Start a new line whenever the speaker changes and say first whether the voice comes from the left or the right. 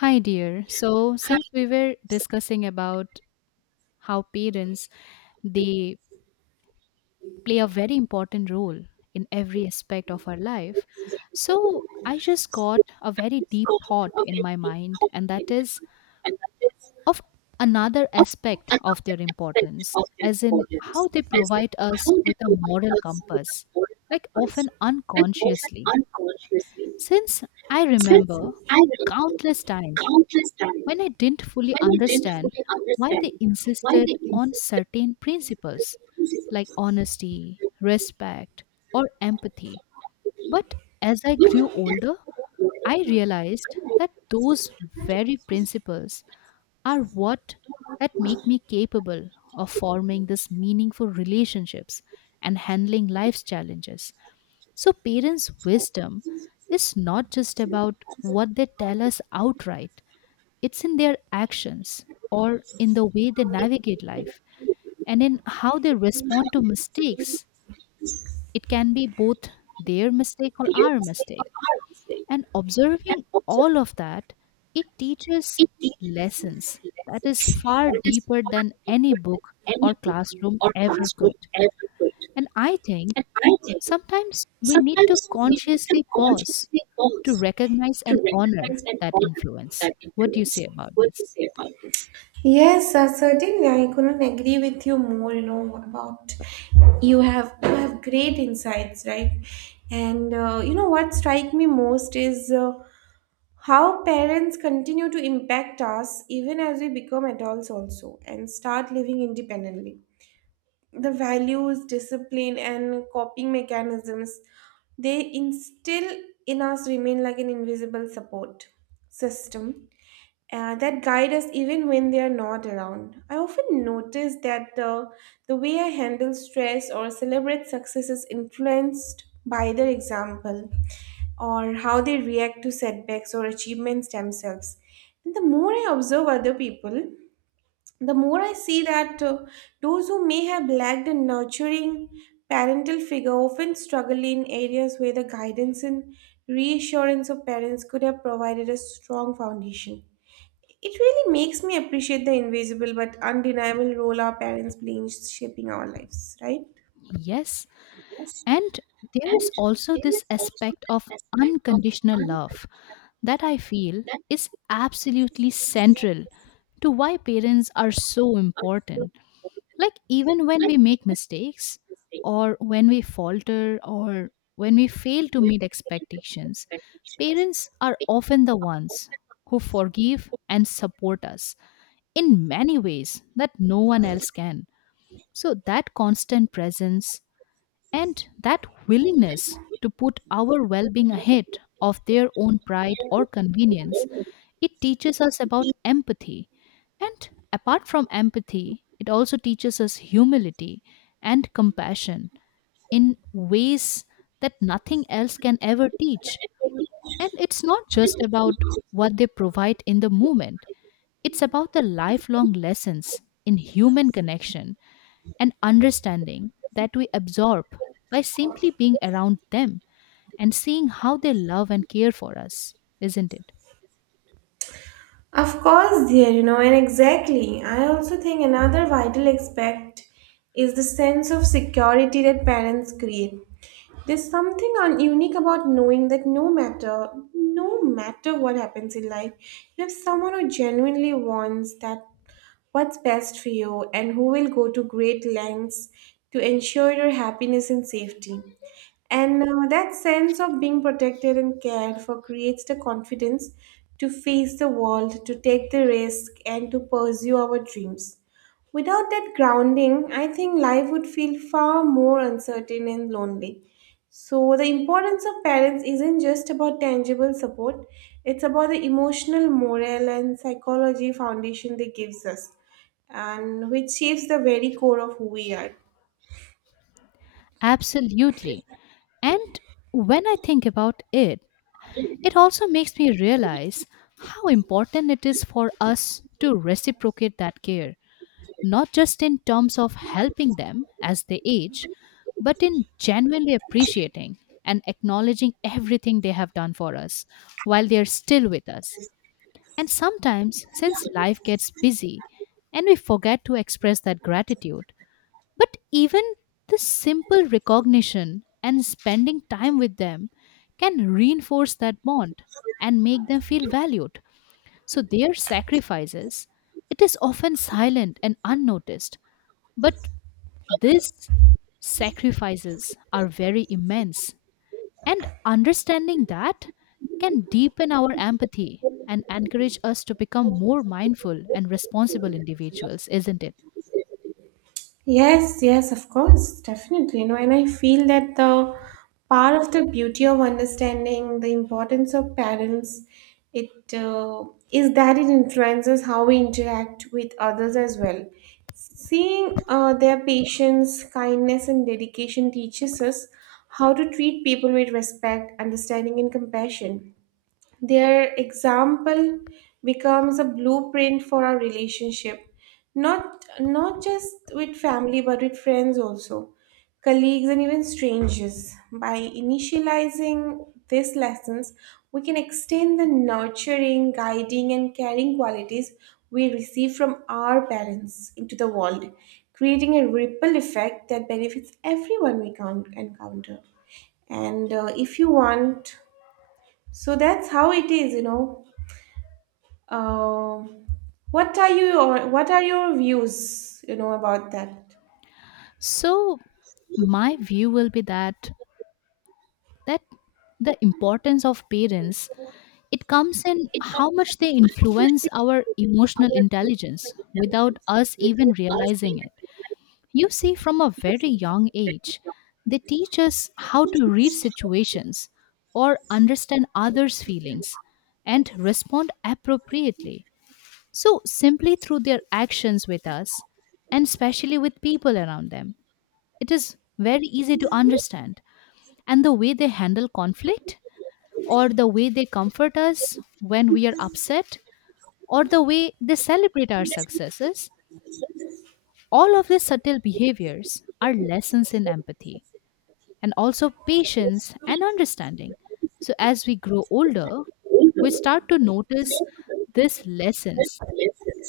left: Hi, dear. So, since we were discussing about how parents they play a very important role in every aspect of our life, so I just got a very deep thought in my mind, and that is of another aspect of their importance, as in how they provide us with a moral compass, like often unconsciously. Since I remember countless times when I didn't fully understand why they insisted on certain principles like honesty, respect, or empathy. But as I grew older, I realized that those very principles are what that make me capable of forming these meaningful relationships and handling life's challenges. So parents' wisdom is not just about what they tell us outright, it's in their actions or in the way they navigate life and in how they respond to mistakes. It can be both their mistake or our mistake. And observing all of that, it teaches lessons that is far deeper than any book or classroom ever could. And I think sometimes we need to consciously pause to recognize and honor that influence. What do you say about this?
right: Yes, certainly. I couldn't agree with you more. You know about You have great insights, right? And what strike me most is how parents continue to impact us even as we become adults, also, and start living independently. The values, discipline, and coping mechanisms they instill in us remain like an invisible support system that guide us even when they are not around. I often notice that the way I handle stress or celebrate success is influenced by their example or how they react to setbacks or achievements themselves. And the more I observe other people, the more I see that those who may have lacked a nurturing parental figure often struggle in areas where the guidance and reassurance of parents could have provided a strong foundation. It really makes me appreciate the invisible but undeniable role our parents play in shaping our lives, right?
left: Yes. And there is also this aspect of unconditional love that I feel is absolutely central to why parents are so important. Like, even when we make mistakes, or when we falter, or when we fail to meet expectations, parents are often the ones who forgive and support us in many ways that no one else can. So, that constant presence and that willingness to put our well being ahead of their own pride or convenience, it teaches us about empathy. And apart from empathy, it also teaches us humility and compassion in ways that nothing else can ever teach. And it's not just about what they provide in the moment, it's about the lifelong lessons in human connection and understanding that we absorb by simply being around them and seeing how they love and care for us, isn't it?
right: Of course, dear, and exactly. I also think another vital aspect is the sense of security that parents create. There's something unique about knowing that no matter what happens in life, you have someone who genuinely wants that what's best for you and who will go to great lengths to ensure your happiness and safety. And that sense of being protected and cared for creates the confidence to face the world, to take the risk, and to pursue our dreams. Without that grounding, I think life would feel far more uncertain and lonely. So, the importance of parents isn't just about tangible support, it's about the emotional, moral, and psychology foundation they gives us, and which shapes the very core of who we are.
left: Absolutely. And when I think about it, it also makes me realize how important it is for us to reciprocate that care, not just in terms of helping them as they age, but in genuinely appreciating and acknowledging everything they have done for us while they are still with us. And sometimes, since life gets busy and we forget to express that gratitude, but even the simple recognition and spending time with them can reinforce that bond and make them feel valued. So, their sacrifices, it is often silent and unnoticed, but these sacrifices are very immense and understanding that can deepen our empathy and encourage us to become more mindful and responsible individuals, isn't it?
right: Yes, yes, of course, definitely. And I feel that the part of the beauty of understanding the importance of parents, it is that it influences how we interact with others as well. Seeing their patience, kindness, and dedication teaches us how to treat people with respect, understanding, and compassion. Their example becomes a blueprint for our relationship, not just with family but with friends also, colleagues and even strangers. By initializing these lessons, we can extend the nurturing, guiding, and caring qualities we receive from our parents into the world, creating a ripple effect that benefits everyone we count encounter. And if you want so that's how it is, Um what are you or what are your views, about that?
left: So, my view will be that the importance of parents, it comes in how much they influence our emotional intelligence without us even realizing it. You see, from a very young age, they teach us how to read situations or understand others' feelings and respond appropriately. So, simply through their actions with us and especially with people around them, it is very easy to understand. And the way they handle conflict, or the way they comfort us when we are upset, or the way they celebrate our successes, all of these subtle behaviors are lessons in empathy and also patience and understanding. So, as we grow older, we start to notice these lessons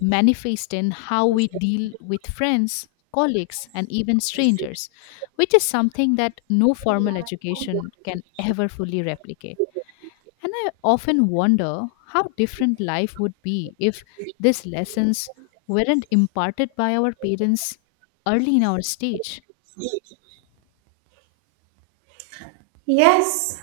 left: manifest in how we deal with friends, colleagues, and even strangers, which is something that no formal education can ever fully replicate. And I often wonder how different life would be if these lessons weren't imparted by our parents early in our stage.
right: Yes,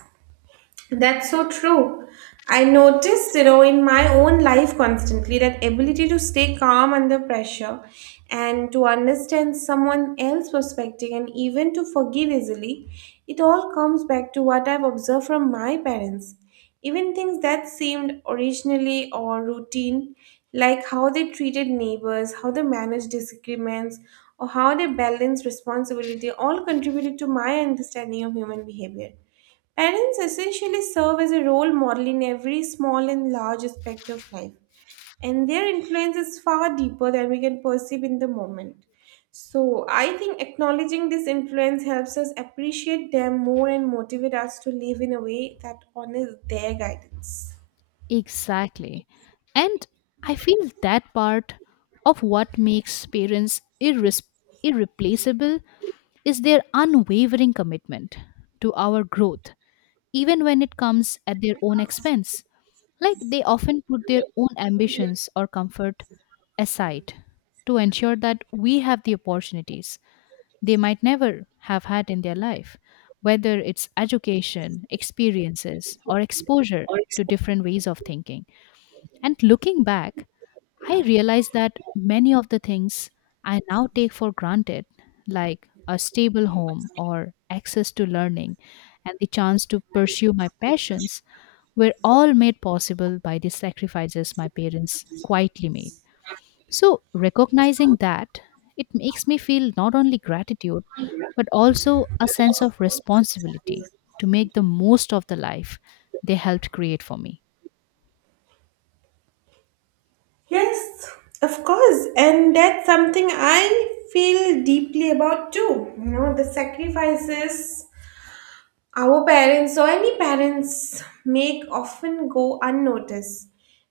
right: that's so true. I noticed, in my own life constantly that ability to stay calm under pressure and to understand someone else's perspective and even to forgive easily, it all comes back to what I've observed from my parents. Even things that seemed originally or routine, like how they treated neighbors, how they managed disagreements, or how they balanced responsibility, all contributed to my understanding of human behavior. Parents essentially serve as a role model in every small and large aspect of life, and their influence is far deeper than we can perceive in the moment. So, I think acknowledging this influence helps us appreciate them more and motivate us to live in a way that honors their guidance.
left: Exactly. And I feel that part of what makes parents irreplaceable is their unwavering commitment to our growth, even when it comes at their own expense. Like they often put their own ambitions or comfort aside to ensure that we have the opportunities they might never have had in their life, whether it's education, experiences, or exposure to different ways of thinking. And looking back, I realized that many of the things I now take for granted, like a stable home or access to learning and the chance to pursue my passions, were all made possible by the sacrifices my parents quietly made. So, recognizing that, it makes me feel not only gratitude, but also a sense of responsibility to make the most of the life they helped create for me.
right: Yes, of course. And that's something I feel deeply about too. The sacrifices our parents or any parents make often go unnoticed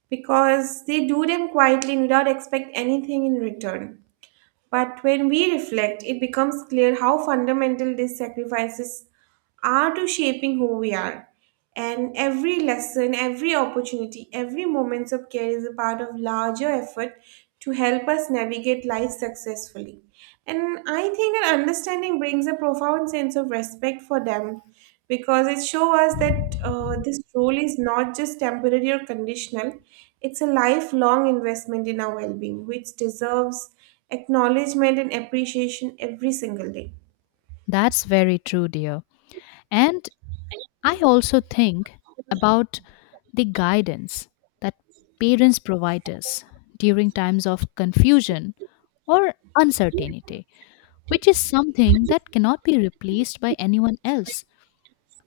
right: because they do them quietly and without expect anything in return. But when we reflect, it becomes clear how fundamental these sacrifices are to shaping who we are. And every lesson, every opportunity, every moment of care is a part of larger effort to help us navigate life successfully. And I think that understanding brings a profound sense of respect for them because it shows us that this role is not just temporary or conditional, it's a lifelong investment in our well being, which deserves acknowledgement and appreciation every single day.
left: That's very true, dear. And I also think about the guidance that parents provide us during times of confusion or uncertainty, which is something that cannot be replaced by anyone else,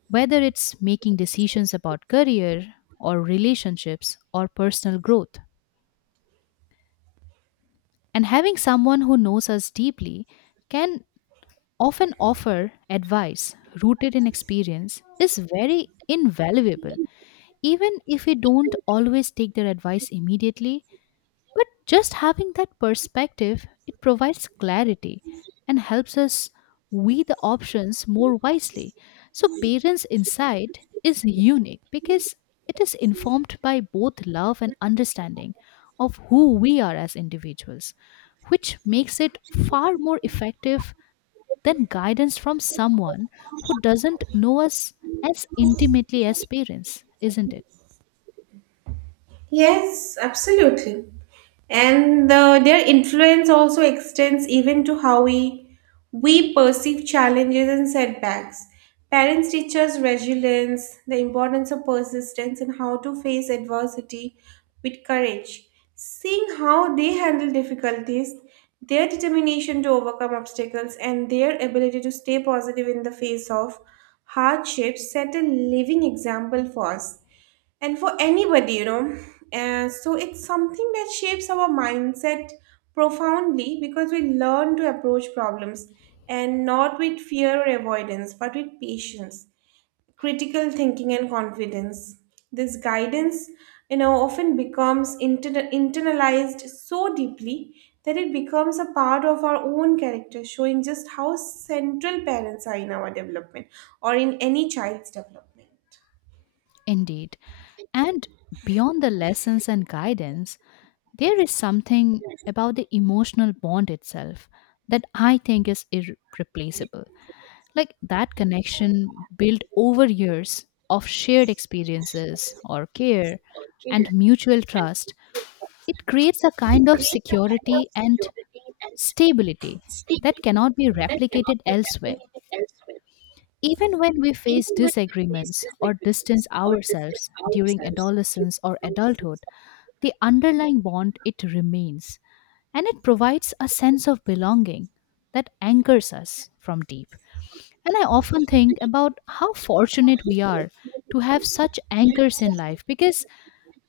left: whether it's making decisions about career or relationships or personal growth. And having someone who knows us deeply can often offer advice rooted in experience is very invaluable, even if we don't always take their advice immediately, but just having that perspective, it provides clarity and helps us weigh the options more wisely. So, parents' insight is unique because it is informed by both love and understanding of who we are as individuals, which makes it far more effective than guidance from someone who doesn't know us as intimately as parents, isn't it?
right: Yes, absolutely. And their influence also extends even to how we perceive challenges and setbacks. Parents teach us resilience, the importance of persistence, and how to face adversity with courage. Seeing how they handle difficulties, their determination to overcome obstacles, and their ability to stay positive in the face of hardships set a living example for us and for anybody. So it's something that shapes our mindset profoundly because we learn to approach problems and not with fear or avoidance but with patience, critical thinking, and confidence. This guidance often becomes internalized so deeply that it becomes a part of our own character, showing just how central parents are in our development or in any child's development.
left: Indeed. And beyond the lessons and guidance, there is something about the emotional bond itself that I think is irreplaceable. Like that connection built over years of shared experiences or care and mutual trust, it creates a kind of security and stability that cannot be replicated elsewhere. Even when we face disagreements or distance ourselves during adolescence or adulthood, the underlying bond it remains and it provides a sense of belonging that anchors us from deep. And I often think about how fortunate we are to have such anchors in life because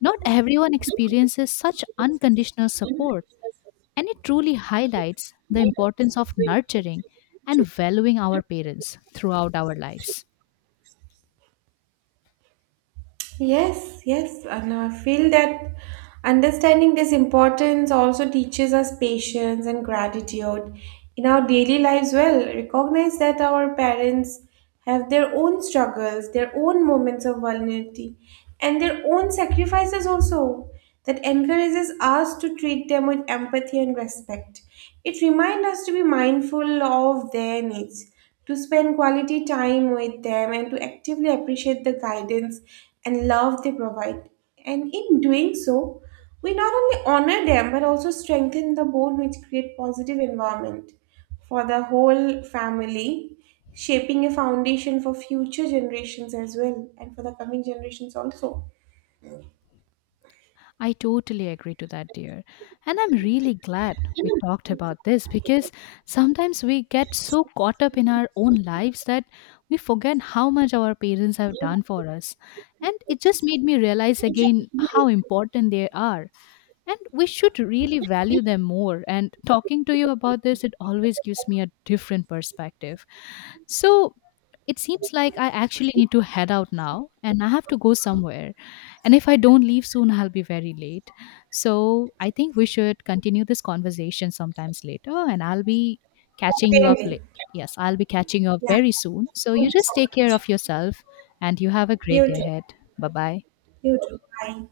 left: not everyone experiences such unconditional support. And it truly highlights the importance of nurturing and valuing our parents throughout our lives.
right: Yes, yes, and I feel that understanding this importance also teaches us patience and gratitude in our daily lives. Well, recognize that our parents have their own struggles, their own moments of vulnerability, and their own sacrifices also. That encourages us to treat them with empathy and respect. It reminds us to be mindful of their needs, to spend quality time with them, and to actively appreciate the guidance and love they provide. And in doing so, we not only honor them but also strengthen the bond which create positive environment for the whole family, shaping a foundation for future generations as well and for the coming generations also.
left: I totally agree to that, dear. And I'm really glad we talked about this because sometimes we get so caught up in our own lives that we forget how much our parents have done for us. And it just made me realize again how important they are and we should really value them more, and talking to you about this, it always gives me a different perspective. So it seems like I actually need to head out now and I have to go somewhere, and if I don't leave soon, I'll be very late. So I think we should continue this conversation sometimes later and I'll be catching you up
right: Certainly.
left: late. Yes, I'll be catching you up
right: Yeah.
left: very soon, so
right: Thank
left: you
right: you so
left: just take care
right: much.
left: of yourself and you have a great
right: You
left: day
right: too.
left: ahead. Bye bye.
right: You too. Bye.